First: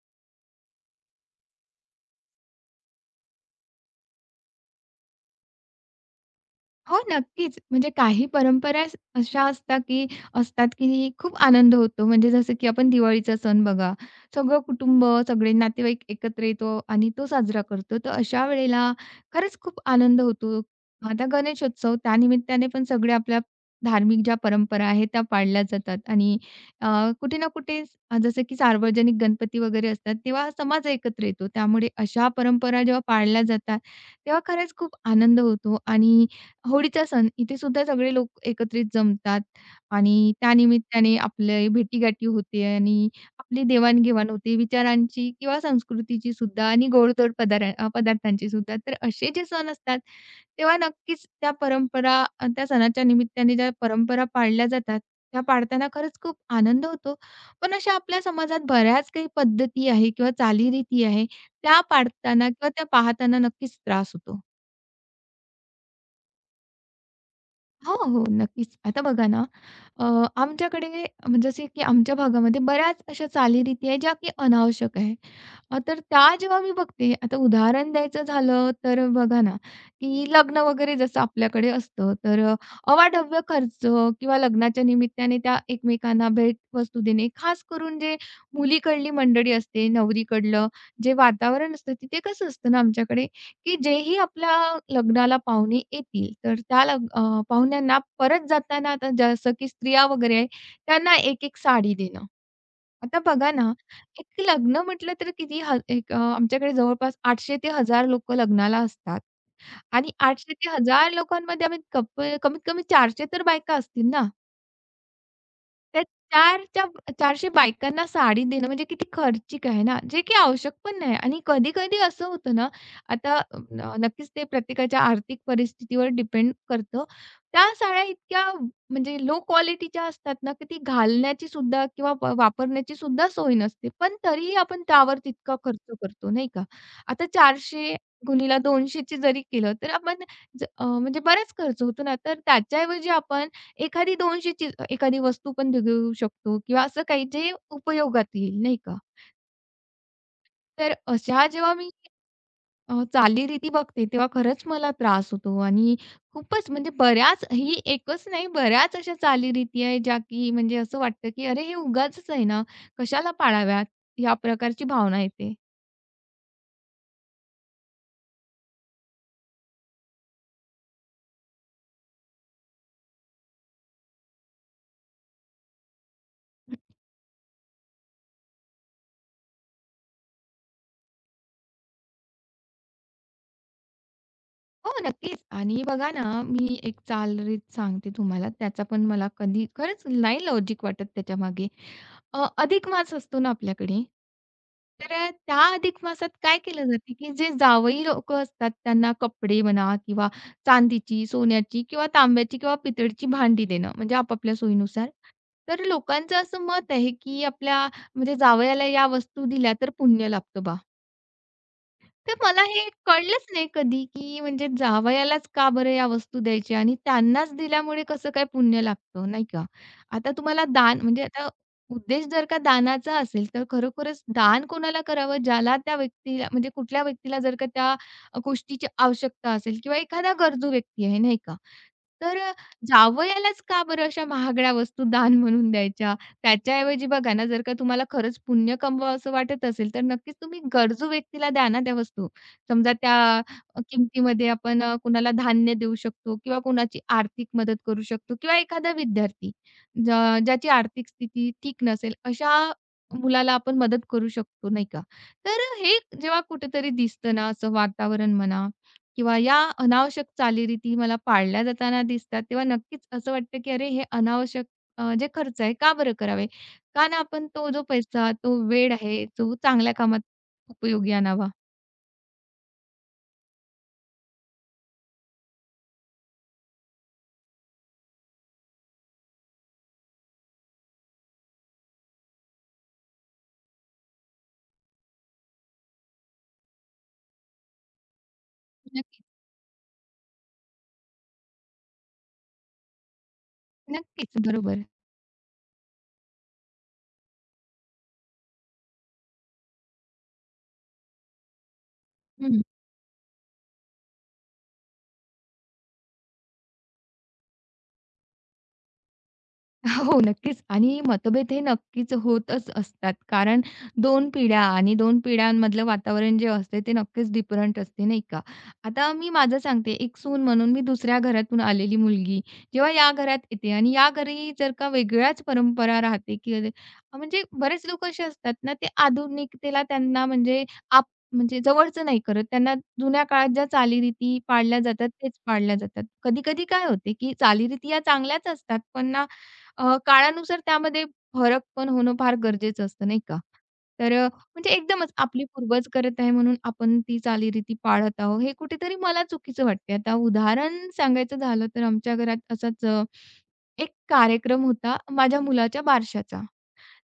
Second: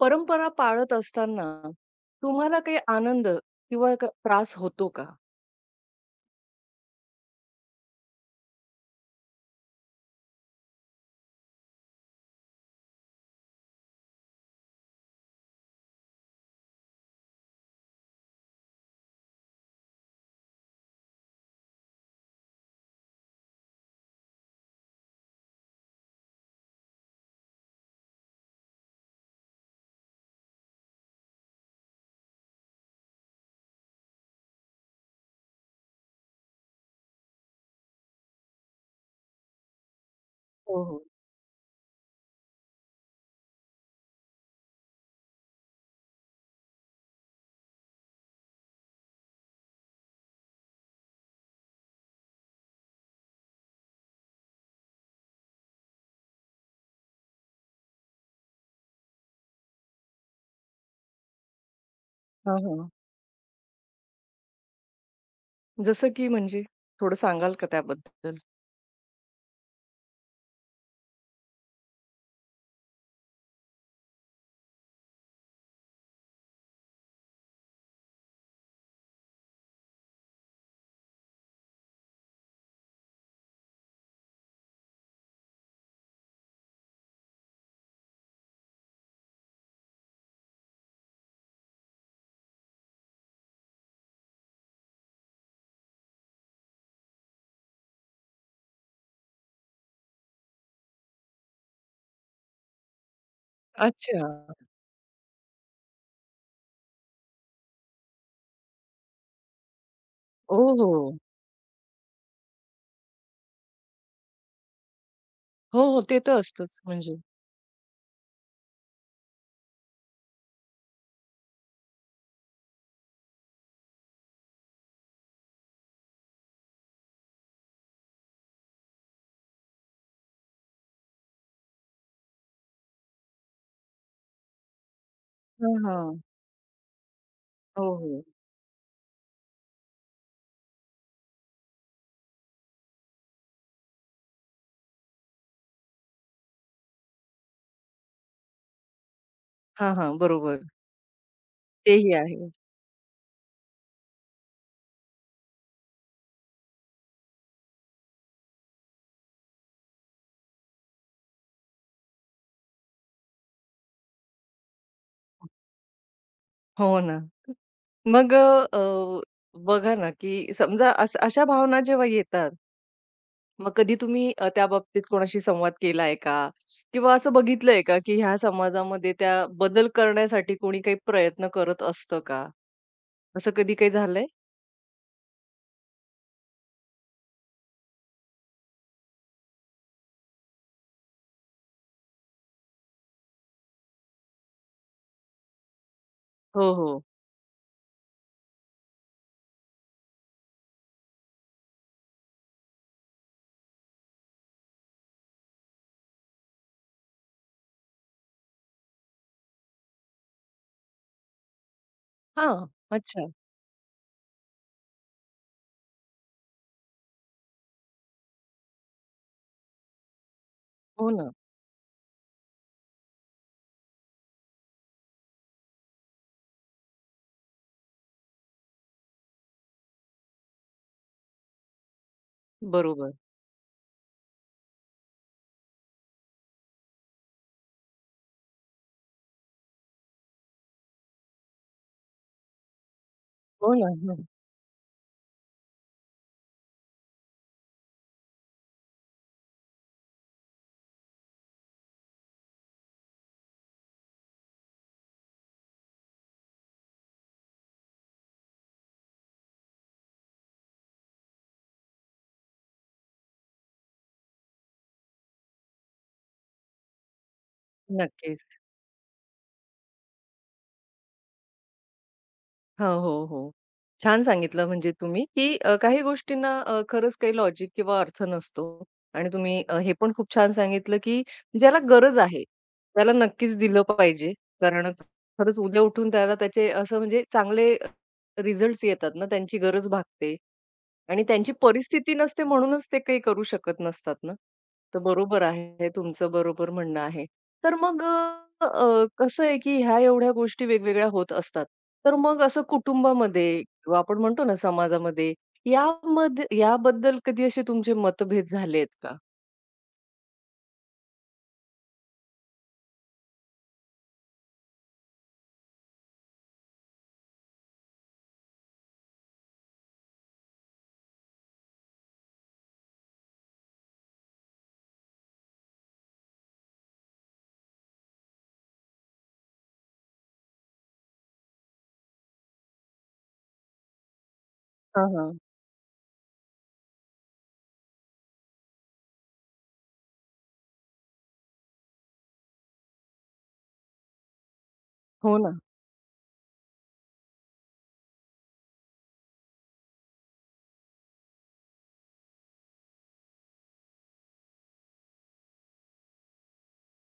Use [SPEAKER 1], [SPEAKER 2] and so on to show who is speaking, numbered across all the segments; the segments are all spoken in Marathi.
[SPEAKER 1] परंपरा पाळत असताना तुम्हाला काही आनंद किंवा त्रास होतो का?
[SPEAKER 2] हो, नक्कीच. म्हणजे काही परंपरा अशा असतात, की खूप आनंद होतो. म्हणजे जसं की आपण दिवाळीचा सण बघा, सगळं कुटुंब, सगळे नातेवाईक एकत्र येतो आणि तो साजरा करतो. तर अशा वेळेला खरंच खूप आनंद होतो. आता गणेशोत्सव, त्यानिमित्ताने पण सगळ्या आपल्या धार्मिक ज्या परंपरा आहेत, त्या पाळल्या जातात आणि अ, कुठे ना कुठे जसं की सार्वजनिक गणपती वगैरे असतात, तेव्हा समाज एकत्र येतो. त्यामुळे अशा परंपरा जेव्हा पाळल्या जातात, तेव्हा खरंच खूप आनंद होतो आणि होळीचा सण इथे सुद्धा सगळे लोक एकत्रित जमतात आणि
[SPEAKER 1] हो, हो.
[SPEAKER 2] त्यानिमित्ताने आपले भेटीगाठी होते आणि आपली देवाणघेवाण होते विचारांची किंवा संस्कृतीची सुद्धा आणि गोडधोड पदार्थांची सुद्धा. तर असे जे सण असतात तेव्हा नक्कीच त्या परंपरा त्या सणाच्या निमित्ताने ज्या परंपरा पाळल्या जातात, त्या पाळताना खरंच खूप आनंद होतो. पण अशा आपल्या समाजात बऱ्याच काही पद्धती आहे किंवा चालीरीती आहे, त्या पाळताना
[SPEAKER 1] हां,
[SPEAKER 2] किंवा त्या
[SPEAKER 1] हां.
[SPEAKER 2] पाहताना नक्कीच त्रास होतो.
[SPEAKER 1] जसं की म्हणजे? थोडं सांगाल का
[SPEAKER 2] हो, हो.
[SPEAKER 1] त्याबद्दल?
[SPEAKER 2] नक्कीच. आता बघा ना, अ, आमच्याकडे म्हणजे असे की आमच्या भागामध्ये बऱ्याच अशा चालीरीती आहेत ज्या की अनावश्यक. तर त्या जेव्हा मी बघते, आता उदाहरण द्यायचं झालं, तर बघा ना, की लग्न वगैरे जसं आपल्याकडे असतं, तर अवाढव्य खर्च किंवा लग्नाच्या निमित्ताने त्या एकमेकांना भेटवस्तू देणे, खास करून जे मुलीकडली मंडळी असते, नवरीकडलं जे वातावरण असतं, तिथे कसं असतं ना आमच्याकडे, की जेही आपल्या लग्नाला पाहुणे येतील, तर त्या पाहुण्यांना परत जाताना आता जसं की स्त्रिया वगैरे आहे, त्यांना एक-एक साडी देणं. आता बघा ना, एक
[SPEAKER 1] अच्छा.
[SPEAKER 2] लग्न म्हटलं तर किती ह एक अ, आमच्याकडे जवळपास 800 ते 1000 लोकं लग्नाला असतात आणि 800
[SPEAKER 1] ओ,
[SPEAKER 2] ते
[SPEAKER 1] हो,
[SPEAKER 2] 1000
[SPEAKER 1] हो.
[SPEAKER 2] लोकांमध्ये आम्ही कमीत कमी 400 तर बायका असतील ना.
[SPEAKER 1] हो ते तर
[SPEAKER 2] त्या
[SPEAKER 1] असतंच
[SPEAKER 2] 4च्या
[SPEAKER 1] म्हणजे.
[SPEAKER 2] 400 बायकांना साडी देणं म्हणजे किती खर्चिक आहे ना, जे की आवश्यक पण नाही आणि कधी-कधी असं होतं ना, आता अ, नक्कीच ते प्रत्येकाच्या आर्थिक परिस्थितीवर डिपेंड करतं. त्या साड्या इतक्या म्हणजे लो क्वालिटीच्या असतात ना, की ती घालण्याची सुद्धा किंवा वापरण्याची सुद्धा सोय नसते. पण तरीही आपण त्यावर तितका
[SPEAKER 1] हां,
[SPEAKER 2] खर्च
[SPEAKER 1] हां.
[SPEAKER 2] करतो, नाही का? आता
[SPEAKER 1] हो,
[SPEAKER 2] 400
[SPEAKER 1] हो.
[SPEAKER 2] गुणीला 200 जरी केलं, तर आपण म्हणजे बराच खर्च होतो ना, तर त्याच्याऐवजी आपण एखादी 200 ची एखादी वस्तू पण घेऊ शकतो किंवा असं काही जे उपयोगात येईल, नाही का?
[SPEAKER 1] हां, हां. बरोबर.
[SPEAKER 2] तर अशा जेव्हा मी
[SPEAKER 1] तेही आहे.
[SPEAKER 2] चालीरीती बघते, तेव्हा खरंच मला त्रास होतो आणि खूपच म्हणजे बऱ्याच ही एकच नाही, बऱ्याच अशा चालीरीती आहेत, ज्या की म्हणजे असं वाटतं, की "अरे, हे उगाचच आहे ना, कशाला पाळाव्यात?" या प्रकारची भावना येते.
[SPEAKER 1] हो ना. मग अ, अ, बघा ना, की समजा अशा भावना जेव्हा येतात, मग कधी तुम्ही त्या बाबतीत कोणाशी संवाद केलाय का? किंवा असं बघितलंय का, की ह्या समाजामध्ये त्या बदल करण्यासाठी कोणी काही प्रयत्न करत असतं का? असं कधी काही झालंय?
[SPEAKER 2] हो, नक्कीच. आणि बघा ना, मी एक चालरीत सांगते तुम्हाला. त्याचा पण मला कधी खरंच नाही लॉजिक वाटत त्याच्यामागे. अधिक मास असतो ना आपल्याकडे, तर त्या अधिक मासात काय
[SPEAKER 1] हो,
[SPEAKER 2] केलं
[SPEAKER 1] हो.
[SPEAKER 2] जातं, की जे जावई लोकं असतात त्यांना कपडे म्हणा किंवा चांदीची, सोन्याची किंवा तांब्याची किंवा पितळची भांडी देणं, म्हणजे आपापल्या सोयीनुसार. तर लोकांचं असं मत आहे, की आपल्या म्हणजे जावयाला या वस्तू दिल्या तर पुण्य लाभतं बा. तर मला
[SPEAKER 1] हां.
[SPEAKER 2] हे
[SPEAKER 1] अच्छा.
[SPEAKER 2] कळलंच नाही कधी, की म्हणजे जावयालाच का बरं या वस्तू द्यायच्या आणि त्यांनाच दिल्यामुळे कसं काय पुण्य लागतं, नाही का? आता तुम्हाला दान
[SPEAKER 1] हो
[SPEAKER 2] म्हणजे
[SPEAKER 1] ना.
[SPEAKER 2] आता उद्देश जर का दानाचा असेल, तर खरोखरच दान कोणाला करावं? ज्याला त्या व्यक्तीला म्हणजे कुठल्या व्यक्तीला जर का त्या गोष्टीची आवश्यकता असेल किंवा एखादा गरजू व्यक्ती आहे, नाही का? तर
[SPEAKER 1] बरोबर.
[SPEAKER 2] जावयालाच का बरं अशा महागड्या वस्तू दान म्हणून द्यायच्या? त्याच्याऐवजी बघा ना, जर का तुम्हाला खरंच पुण्य कमवावसं वाटत असेल, तर नक्कीच तुम्ही गरजू व्यक्तीला द्या ना त्या वस्तू. समजा त्या
[SPEAKER 1] हो ना. हं.
[SPEAKER 2] किमतीमध्ये आपण कुणाला धान्य देऊ शकतो किंवा कुणाची आर्थिक मदत करू शकतो किंवा एखादा विद्यार्थी ज ज्याची आर्थिक स्थिती ठीक नसेल, अशा मुलाला आपण मदत करू शकतो, नाही का? तर हे जेव्हा कुठेतरी दिसतं ना, असं वातावरण म्हणा किंवा या अनावश्यक चालीरीती मला पाळल्या जाताना दिसतात, तेव्हा नक्कीच असं वाटतं, की अरे हे अनावश्यक जे खर्च आहे, का बरं करावे? का ना आपण तो जो पैसा, तो
[SPEAKER 1] नक्कीच.
[SPEAKER 2] वेळ आहे, तो चांगल्या कामात उपयोगी आणावा.
[SPEAKER 1] हो, हो, हो. छान सांगितलं म्हणजे तुम्ही, की काही गोष्टींना खरंच काही लॉजिक किंवा अर्थ नसतो आणि तुम्ही हे पण खूप छान सांगितलं, की ज्याला गरज आहे, त्याला नक्कीच दिलं पाहिजे. कारण खरंच उद्या उठून त्याला त्याचे असं म्हणजे चांगले रिझल्ट्स येतात
[SPEAKER 2] नक्कीच,
[SPEAKER 1] ना, त्यांची गरज भागते. आणि त्यांची परिस्थिती नसते म्हणूनच ते काही करू शकत नसतात ना.
[SPEAKER 2] नक्कीच. बरोबर.
[SPEAKER 1] तर बरोबर आहे, तुमचं बरोबर म्हणणं आहे. तर मग अ, अ, कसं आहे की ह्या एवढ्या गोष्टी वेगवेगळ्या होत असतात. तर मग असं
[SPEAKER 2] हं.
[SPEAKER 1] कुटुंबामध्ये किंवा आपण म्हणतो ना समाजामध्ये यामध्ये याबद्दल कधी असे तुमचे मतभेद झालेत का?
[SPEAKER 2] हो, नक्कीच आणि मतभेद हे नक्कीच होतच असतात. कारण 2 पिढ्या आणि 2 पिढ्यांमधलं वातावरण जे असते ते नक्कीच डिफरंट असते, नाही का? आता मी माझं सांगते, एक सून म्हणून मी दुसऱ्या घरातून आलेली मुलगी जेव्हा या घरात येते आणि या घरी जर का वेगळ्याच परंपरा राहते, की म्हणजे बरेच लोक असे असतात ना, ते आधुनिकतेला त्यांना म्हणजे आप म्हणजे जवळचं नाही करत. त्यांना जुन्या काळात ज्या चालीरीती पाळल्या
[SPEAKER 1] हां,
[SPEAKER 2] जातात,
[SPEAKER 1] हां.
[SPEAKER 2] तेच पाळल्या जातात. कधी-कधी काय होते, की चालीरीती या चांगल्याच असतात, पण ना काळानुसार त्यामध्ये फरक पण होणं फार गरजेचं असतं, नाही का? तर म्हणजे एकदमच
[SPEAKER 1] हो
[SPEAKER 2] आपली
[SPEAKER 1] ना.
[SPEAKER 2] पूर्वज करत आहे म्हणून आपण ती चालीरीती पाळत आहोत, हे कुठेतरी मला चुकीचं वाटते. आता उदाहरण सांगायचं झालं तर आमच्या घरात असाच एक कार्यक्रम होता माझ्या मुलाच्या बारशाचा.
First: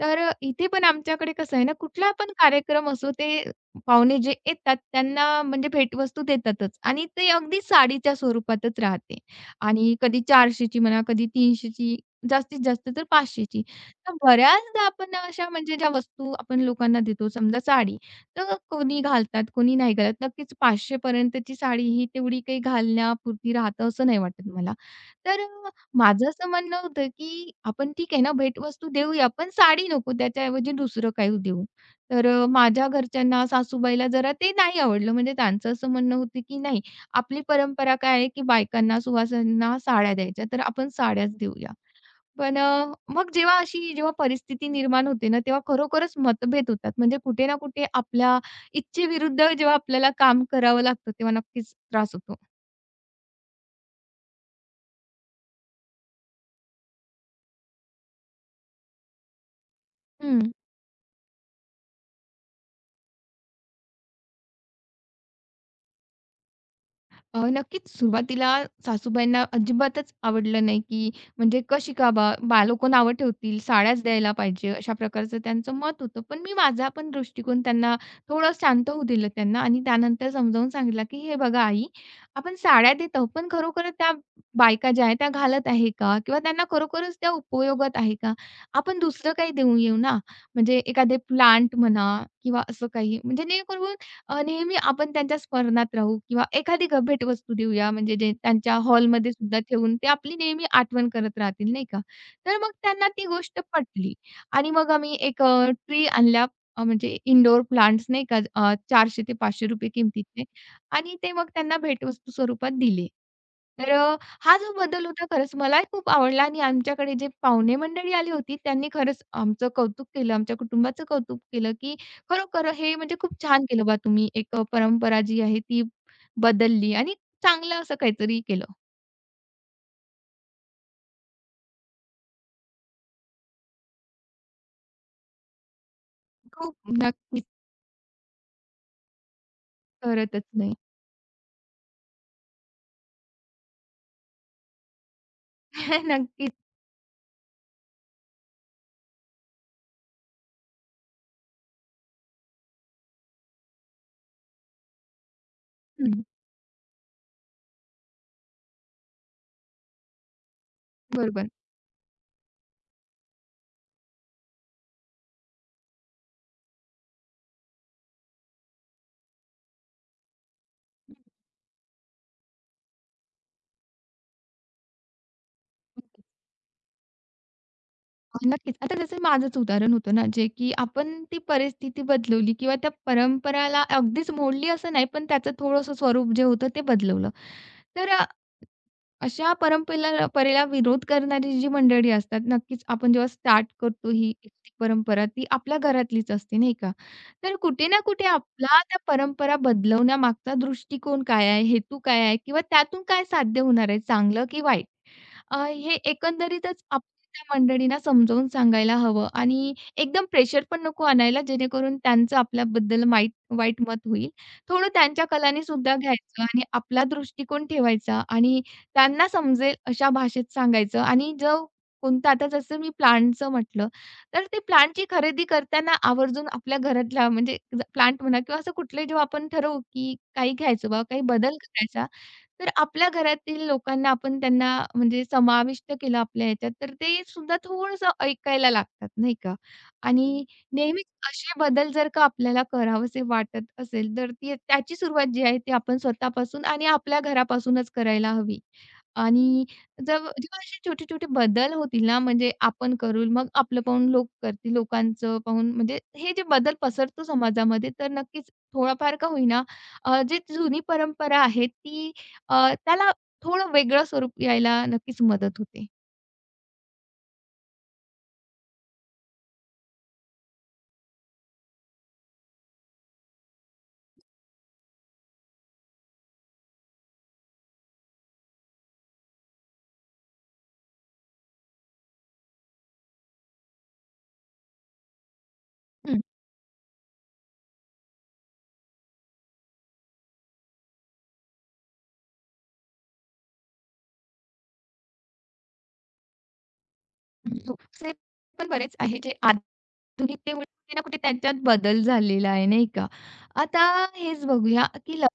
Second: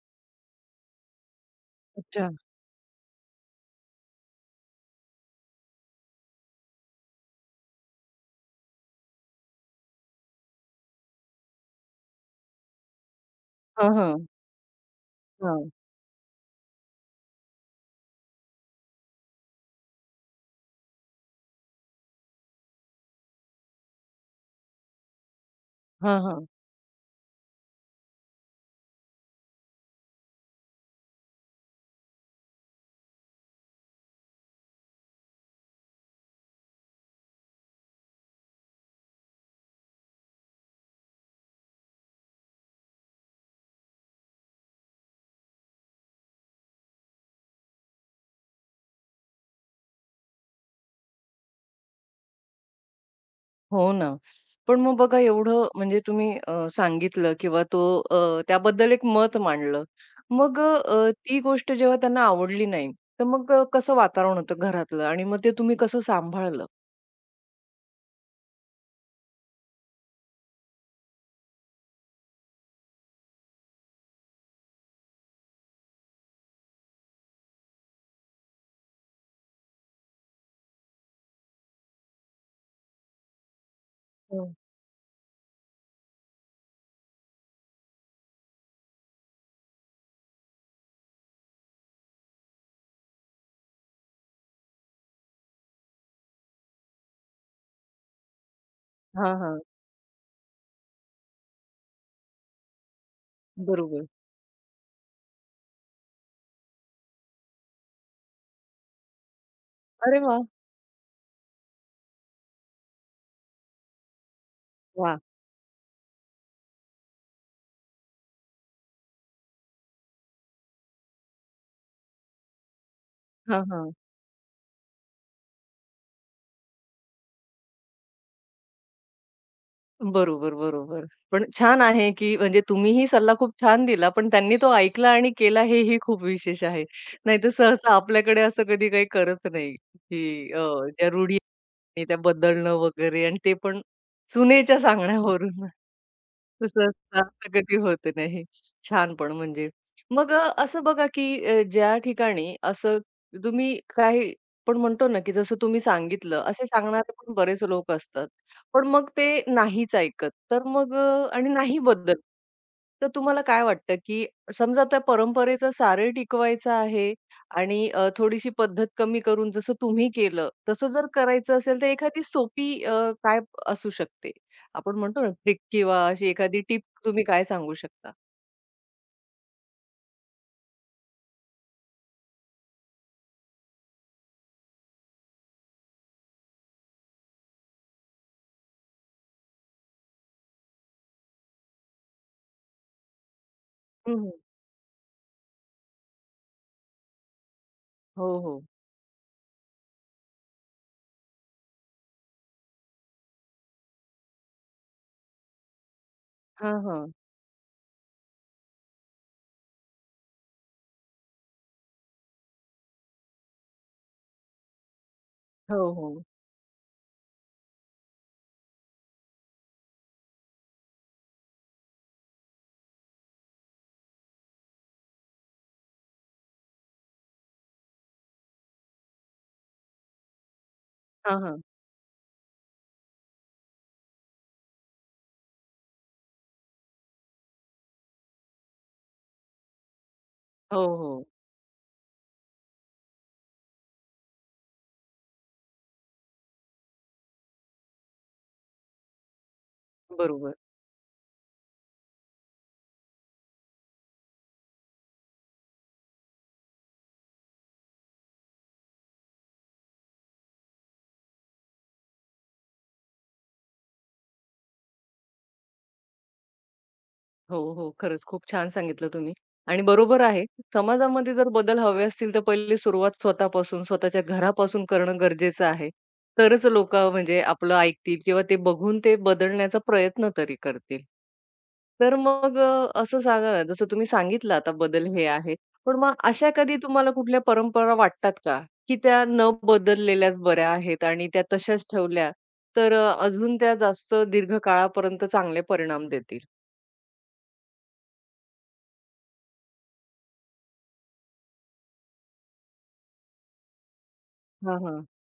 [SPEAKER 2] तर इथे पण आमच्याकडे कसं आहे ना, कुठला
[SPEAKER 1] अच्छा.
[SPEAKER 2] पण कार्यक्रम असो, ते पाहुणे जे येतात त्यांना म्हणजे भेटवस्तू देतातच आणि ते अगदी साडीच्या स्वरूपातच राहते आणि कधी 400 ची म्हणा, कधी 300 ची, जास्तीत जास्त तर 500 ची.
[SPEAKER 1] हां,
[SPEAKER 2] तर
[SPEAKER 1] हां.
[SPEAKER 2] बऱ्याचदा आपण अशा
[SPEAKER 1] हां.
[SPEAKER 2] म्हणजे ज्या वस्तू आपण लोकांना देतो, समजा साडी, तर कोणी घालतात, कोणी नाही घालत. नक्कीच 500 पर्यंतची साडी ही तेवढी काही घालण्यापुरती राहतं असं नाही वाटत मला. तर माझं
[SPEAKER 1] हां,
[SPEAKER 2] असं म्हणणं होतं, की आपण ठीक आहे ना, भेटवस्तू देऊया, पण साडी नको, त्याच्याऐवजी दुसरं काही देऊ. तर माझ्या घरच्यांना, सासूबाईला जरा ते नाही आवडलं. म्हणजे त्यांचं असं म्हणणं होतं, की नाही, आपली परंपरा काय आहे, की बायकांना, सुवासिनींना साड्या द्यायच्या, तर आपण साड्याच देऊया. पण मग जेव्हा जेव्हा परिस्थिती निर्माण होते ना, तेव्हा खरोखरच मतभेद होतात. म्हणजे कुठे ना कुठे आपल्या इच्छेविरुद्ध जेव्हा आपल्याला काम करावं लागतं, तेव्हा नक्कीच त्रास होतो.
[SPEAKER 1] हो ना. पण मग बघा एवढं म्हणजे तुम्ही सांगितलं किंवा तो त्याबद्दल एक मत मांडलं.
[SPEAKER 2] हं.
[SPEAKER 1] मग ती गोष्ट जेव्हा त्यांना आवडली नाही, तर मग कसं वातावरण होतं घरातलं आणि मग ते तुम्ही कसं सांभाळलं?
[SPEAKER 2] नक्कीच सुरुवातीला सासूबाईंना अजिबातच आवडलं नाही, की म्हणजे कशी का बा बा लोकं नावं ठेवतील, साड्याच द्यायला पाहिजे, अशा प्रकारचं त्यांचं मत होतं. पण मी माझा पण दृष्टिकोन त्यांना थोडं शांत होऊ दिलं त्यांना आणि त्यानंतर समजावून सांगितलं, की "हे बघा आई, आपण साड्या देतो, पण खरोखर त्या
[SPEAKER 1] हो.
[SPEAKER 2] बायका ज्या आहेत त्या घालत आहे का? किंवा त्यांना खरोखरच त्या उपयोगात आहे का? आपण दुसरं काही देऊन येऊ ना, म्हणजे एखादे प्लांट म्हणा किंवा असं काही, म्हणजे जेणेकरून नेहमी आपण त्यांच्या स्मरणात राहू किंवा एखादी भेटवस्तू देऊया, म्हणजे जे त्यांच्या
[SPEAKER 1] हां,
[SPEAKER 2] हॉलमध्ये सुद्धा
[SPEAKER 1] हां.
[SPEAKER 2] ठेवून ते आपली नेहमी आठवण करत राहतील, नाही का?" तर मग त्यांना ती गोष्ट
[SPEAKER 1] बरोबर.
[SPEAKER 2] पटली आणि मग आम्ही एक ट्री आणल्या, म्हणजे इंडोअर प्लांट्स नाही का, ₹400 ते ₹500
[SPEAKER 1] अरे वाह!
[SPEAKER 2] किमतीचे आणि ते मग त्यांना भेटवस्तू स्वरूपात दिले. तर हा जो बदल
[SPEAKER 1] वाह!
[SPEAKER 2] होता खरंच मलाही खूप आवडला आणि आमच्याकडे जे पाहुणे मंडळी आली होती त्यांनी खरंच आमचं कौतुक केलं, आमच्या कुटुंबाचं कौतुक केलं, की खरोखर हे म्हणजे खूप
[SPEAKER 1] हां,
[SPEAKER 2] छान केलं
[SPEAKER 1] हां.
[SPEAKER 2] बा तुम्ही, एक परंपरा जी आहे ती बदलली आणि चांगलं असं काहीतरी केलं.
[SPEAKER 1] बरोबर, बरोबर. पण छान आहे, की म्हणजे तुम्हीही सल्ला खूप छान दिला, पण त्यांनी तो ऐकला आणि केला हेही खूप विशेष
[SPEAKER 2] खूप
[SPEAKER 1] आहे.
[SPEAKER 2] नक्कीच,
[SPEAKER 1] नाहीतर सहसा आपल्याकडे असं कधी काही करत नाही,
[SPEAKER 2] करतच
[SPEAKER 1] की
[SPEAKER 2] नाही.
[SPEAKER 1] ज्या रूढी आणि त्या बदलणं वगैरे आणि ते पण सुनेच्या सांगण्यावरून.
[SPEAKER 2] नक्कीच.
[SPEAKER 1] तर सहसा असं कधी होत नाही. छान पण म्हणजे. मग असं बघा, की ज्या ठिकाणी असं तुम्ही काही पण म्हणतो ना, की जसं तुम्ही
[SPEAKER 2] हं.
[SPEAKER 1] सांगितलं, असे सांगणारे पण बरेच लोक असतात. पण मग ते नाहीच ऐकत. तर मग आणि
[SPEAKER 2] बरोबर.
[SPEAKER 1] नाही बदलत. तर तुम्हाला काय वाटतं, की समजा त्या परंपरेचं सारे टिकवायचं आहे आणि थोडीशी पद्धत कमी करून जसं तुम्ही केलं, तसं जर करायचं असेल तर एखादी सोपी काय असू शकते? आपण म्हणतो ना ट्रिक किंवा अशी एखादी टिप तुम्ही काय सांगू शकता?
[SPEAKER 2] नक्कीच. आता जसं माझंच उदाहरण होतं ना, जे की आपण ती परिस्थिती बदलवली किंवा त्या परंपराला अगदीच मोडली असं नाही, पण त्याचं थोडंसं स्वरूप जे होतं ते बदलवलं. तर अशा परंपरेला विरोध करणारी जी मंडळी असतात, नक्कीच आपण जेव्हा स्टार्ट करतो
[SPEAKER 1] हं, हं.
[SPEAKER 2] ही एक परंपरा, ती आपल्या घरातलीच असते, नाही का? तर कुठे ना कुठे
[SPEAKER 1] हो, हो.
[SPEAKER 2] आपला त्या परंपरा बदलवण्यामागचा दृष्टिकोन काय आहे, हेतू काय आहे किंवा त्यातून काय साध्य होणार आहे, चांगलं की वाईट? हे
[SPEAKER 1] हां,
[SPEAKER 2] एकंदरीतच आपण
[SPEAKER 1] हां.
[SPEAKER 2] त्या मंडळींना समजावून सांगायला हवं आणि एकदम प्रेशर पण नको आणायला, जेणेकरून त्यांचं आपल्याबद्दल वाईट मत होईल. थोडं त्यांच्या कलानी
[SPEAKER 1] हो,
[SPEAKER 2] सुद्धा
[SPEAKER 1] हो.
[SPEAKER 2] घ्यायचं आणि आपला दृष्टिकोन ठेवायचा आणि त्यांना समजेल अशा भाषेत सांगायचं आणि जो कोणता आता जसं मी प्लांटचं म्हटलं, तर ते प्लांटची खरेदी करताना आवर्जून आपल्या घरातला म्हणजे प्लांट म्हणा किंवा असं कुठलंही जेव्हा आपण ठरवू, की काही घ्यायचं बा, काही
[SPEAKER 1] हां,
[SPEAKER 2] बदल
[SPEAKER 1] हां.
[SPEAKER 2] करायचा, तर आपल्या घरातील लोकांना आपण त्यांना म्हणजे समाविष्ट केलं आपल्या ह्याच्यात, तर ते सुद्धा थोडंसं ऐकायला लागतात, नाही का? आणि
[SPEAKER 1] हो,
[SPEAKER 2] नेहमीच
[SPEAKER 1] हो.
[SPEAKER 2] असे बदल जर का आपल्याला करावेसे वाटत असेल, तर ती त्याची सुरुवात जी आहे ती आपण स्वतःपासून आणि आपल्या घरापासूनच करायला हवी. आणि
[SPEAKER 1] बरोबर.
[SPEAKER 2] जेव्हा असे छोटे-छोटे बदल होतील ना, म्हणजे आपण करू, मग आपलं पाहून लोक करतील, लोकांचं पाहून म्हणजे हे जे बदल पसरतो समाजामध्ये, तर नक्कीच थोडाफार का होईना जे जुनी परंपरा आहे ती त्याला थोडं वेगळं स्वरूप यायला नक्कीच मदत होते.
[SPEAKER 1] हो, हो. खरंच खूप छान सांगितलं तुम्ही आणि बरोबर आहे. समाजामध्ये जर बदल हवे असतील, तर पहिली सुरुवात स्वतःपासून, स्वतःच्या घरापासून करणं गरजेचं आहे. तरच लोकं म्हणजे आपलं ऐकतील किंवा ते बघून ते बदलण्याचा प्रयत्न तरी करतील. तर मग असं सांगा ना, जसं तुम्ही सांगितलं आता बदल हे आहे. पण मग अशा कधी तुम्हाला कुठल्या परंपरा वाटतात का, की त्या न बदललेल्याच बऱ्या आहेत आणि त्या तशाच ठेवल्या तर अजून त्या जास्त दीर्घ काळापर्यंत चांगले परिणाम देतील?
[SPEAKER 2] हो. असे पण बरेच आहे जे आधुनिकतेमुळे कुठे ना कुठे त्यांच्यात बदल झालेला आहे, नाही का? आता हेच बघूया,
[SPEAKER 1] हां,
[SPEAKER 2] की लग्न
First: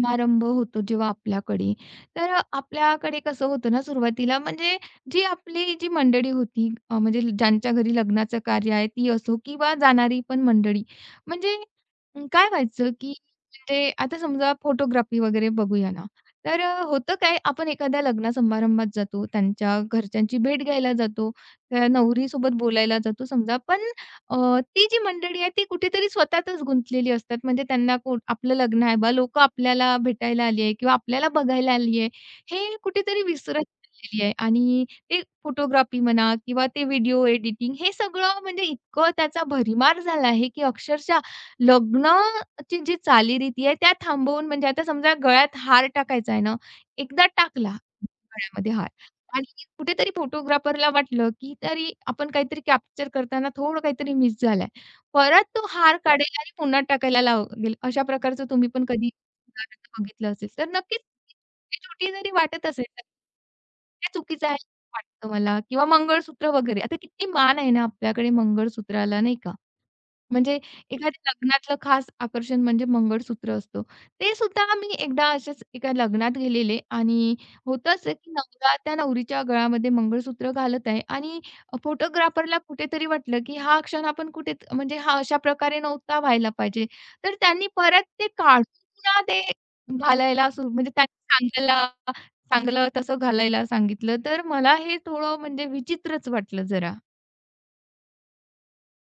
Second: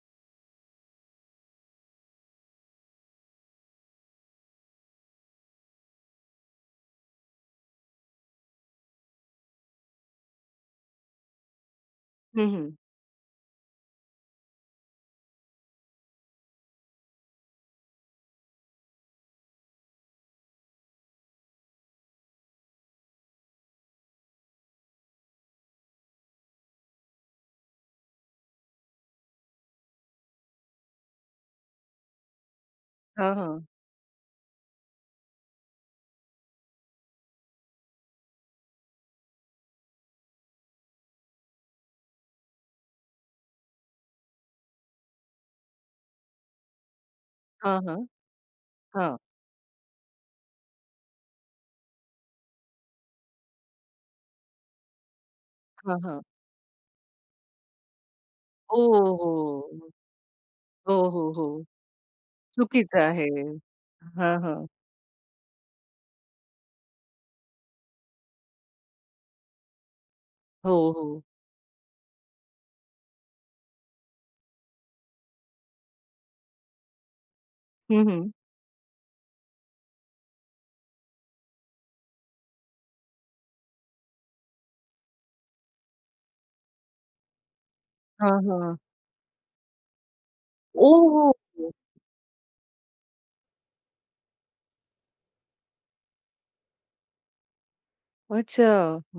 [SPEAKER 2] समारंभ होतो जेव्हा आपल्याकडे, तर आपल्याकडे कसं होतं ना सुरुवातीला म्हणजे जी मंडळी होती, म्हणजे ज्यांच्या घरी लग्नाचं कार्य आहे ती असो किंवा जाणारी पण मंडळी. म्हणजे
[SPEAKER 1] हं,
[SPEAKER 2] काय
[SPEAKER 1] हं.
[SPEAKER 2] व्हायचं, की म्हणजे आता समजा फोटोग्राफी वगैरे बघूया ना, तर होतं काय, आपण एखाद्या लग्न समारंभात जातो, त्यांच्या घरच्यांची भेट घ्यायला जातो. त्या नवरीसोबत बोलायला जातो समजा, पण ती जी मंडळी आहे ती कुठेतरी स्वतःतच गुंतलेली असतात. म्हणजे त्यांना कोण आपलं लग्न आहे बा, लोकं आपल्याला भेटायला आली आहे किंवा आपल्याला बघायला आली आहे, हे कुठेतरी
[SPEAKER 1] हां, हां.
[SPEAKER 2] विसरत चाललेली आहे आणि ते फोटोग्राफी म्हणा किंवा ते व्हिडिओ एडिटिंग हे सगळं म्हणजे इतकं त्याचा भडीमार झाला आहे, की अक्षरशः लग्नाची जी चालीरीती आहे त्या थांबवून म्हणजे आता समजा गळ्यात हार टाकायचा आहे ना, एकदा टाकला
[SPEAKER 1] हां, हां.
[SPEAKER 2] उन्हाळ्यामध्ये हां.
[SPEAKER 1] हां.
[SPEAKER 2] आणि कुठेतरी फोटोग्राफरला वाटलं, की तरी आपण काहीतरी कॅप्चर करताना थोडं काहीतरी मिस झालंय. परत तो हार
[SPEAKER 1] हां, हां.
[SPEAKER 2] काढेल आणि पुन्हा टाकायला लागेल. अशा प्रकारचं तुम्ही
[SPEAKER 1] हो,
[SPEAKER 2] पण कधी
[SPEAKER 1] हो.
[SPEAKER 2] उदाहरण बघितलं असेल, तर
[SPEAKER 1] हो,
[SPEAKER 2] नक्कीच
[SPEAKER 1] हो, हो.
[SPEAKER 2] ते छोटी जरी वाटत असेल
[SPEAKER 1] चुकीचं
[SPEAKER 2] तर
[SPEAKER 1] आहे.
[SPEAKER 2] ते
[SPEAKER 1] हां,
[SPEAKER 2] चुकीचं
[SPEAKER 1] हां.
[SPEAKER 2] आहे वाटतं मला किंवा मंगळसूत्र वगैरे. आता किती मान आहे ना आपल्याकडे मंगळसूत्राला नाही का? म्हणजे
[SPEAKER 1] हो, हो.
[SPEAKER 2] एखाद्या लग्नातलं खास आकर्षण म्हणजे मंगळसूत्र असतो. ते सुद्धा मी एकदा असेच एका लग्नात गेलेले आणि होतंच
[SPEAKER 1] हं, हं.
[SPEAKER 2] की नवरा त्या नवरीच्या गळ्यामध्ये मंगळसूत्र घालत आहे आणि फोटोग्राफरला कुठेतरी वाटलं की हा क्षण आपण कुठे म्हणजे हा अशा प्रकारे नव्हता व्हायला पाहिजे. तर त्यांनी परत ते
[SPEAKER 1] हां,
[SPEAKER 2] काढून
[SPEAKER 1] हां.
[SPEAKER 2] पुन्हा ते घालायला सुरू म्हणजे त्यांनी
[SPEAKER 1] ओह!
[SPEAKER 2] सांगायला चांगलं तसं घालायला सांगितलं. तर मला हे थोडं म्हणजे विचित्रच वाटलं जरा.
[SPEAKER 1] अच्छा.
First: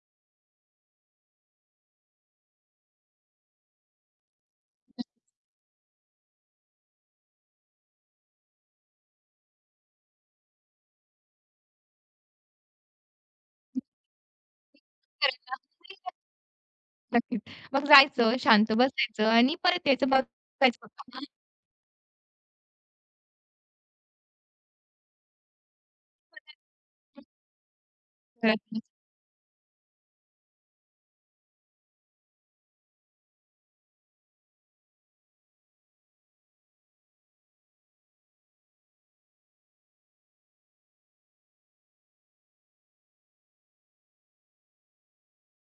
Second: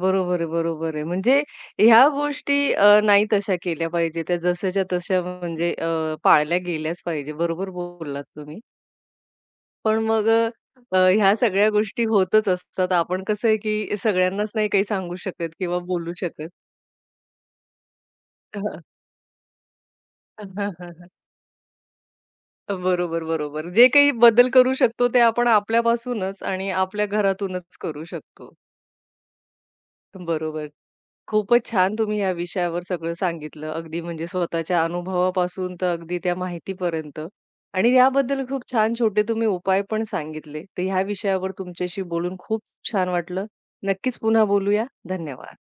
[SPEAKER 1] बरोबर आहे, बरोबर आहे. म्हणजे ह्या गोष्टी नाही तशा केल्या पाहिजे. त्या जशाच्या तशा म्हणजे पाळल्या गेल्याच पाहिजे. बरोबर बोललात तुम्ही. पण मग अ, अ, ह्या सगळ्या गोष्टी होतच असतात. आपण कसं आहे, की सगळ्यांनाच नाही काही सांगू शकत किंवा बोलू शकत.
[SPEAKER 2] नक्कीच. मग जायचं, शांत बसायचं आणि परत यायचं बघायचं
[SPEAKER 1] हां.
[SPEAKER 2] फक्त.
[SPEAKER 1] बरोबर, बरोबर. जे काही बदल करू शकतो ते आपण आपल्यापासूनच आणि आपल्या घरातूनच करू शकतो. बरोबर. खूपच छान तुम्ही या विषयावर सगळं सांगितलं. अगदी म्हणजे स्वतःच्या अनुभवापासून तर अगदी त्या माहितीपर्यंत आणि याबद्दल खूप छान छोटे तुम्ही उपाय पण सांगितले. तर ह्या विषयावर तुमच्याशी बोलून खूप छान वाटलं. नक्कीच पुन्हा बोलूया. धन्यवाद.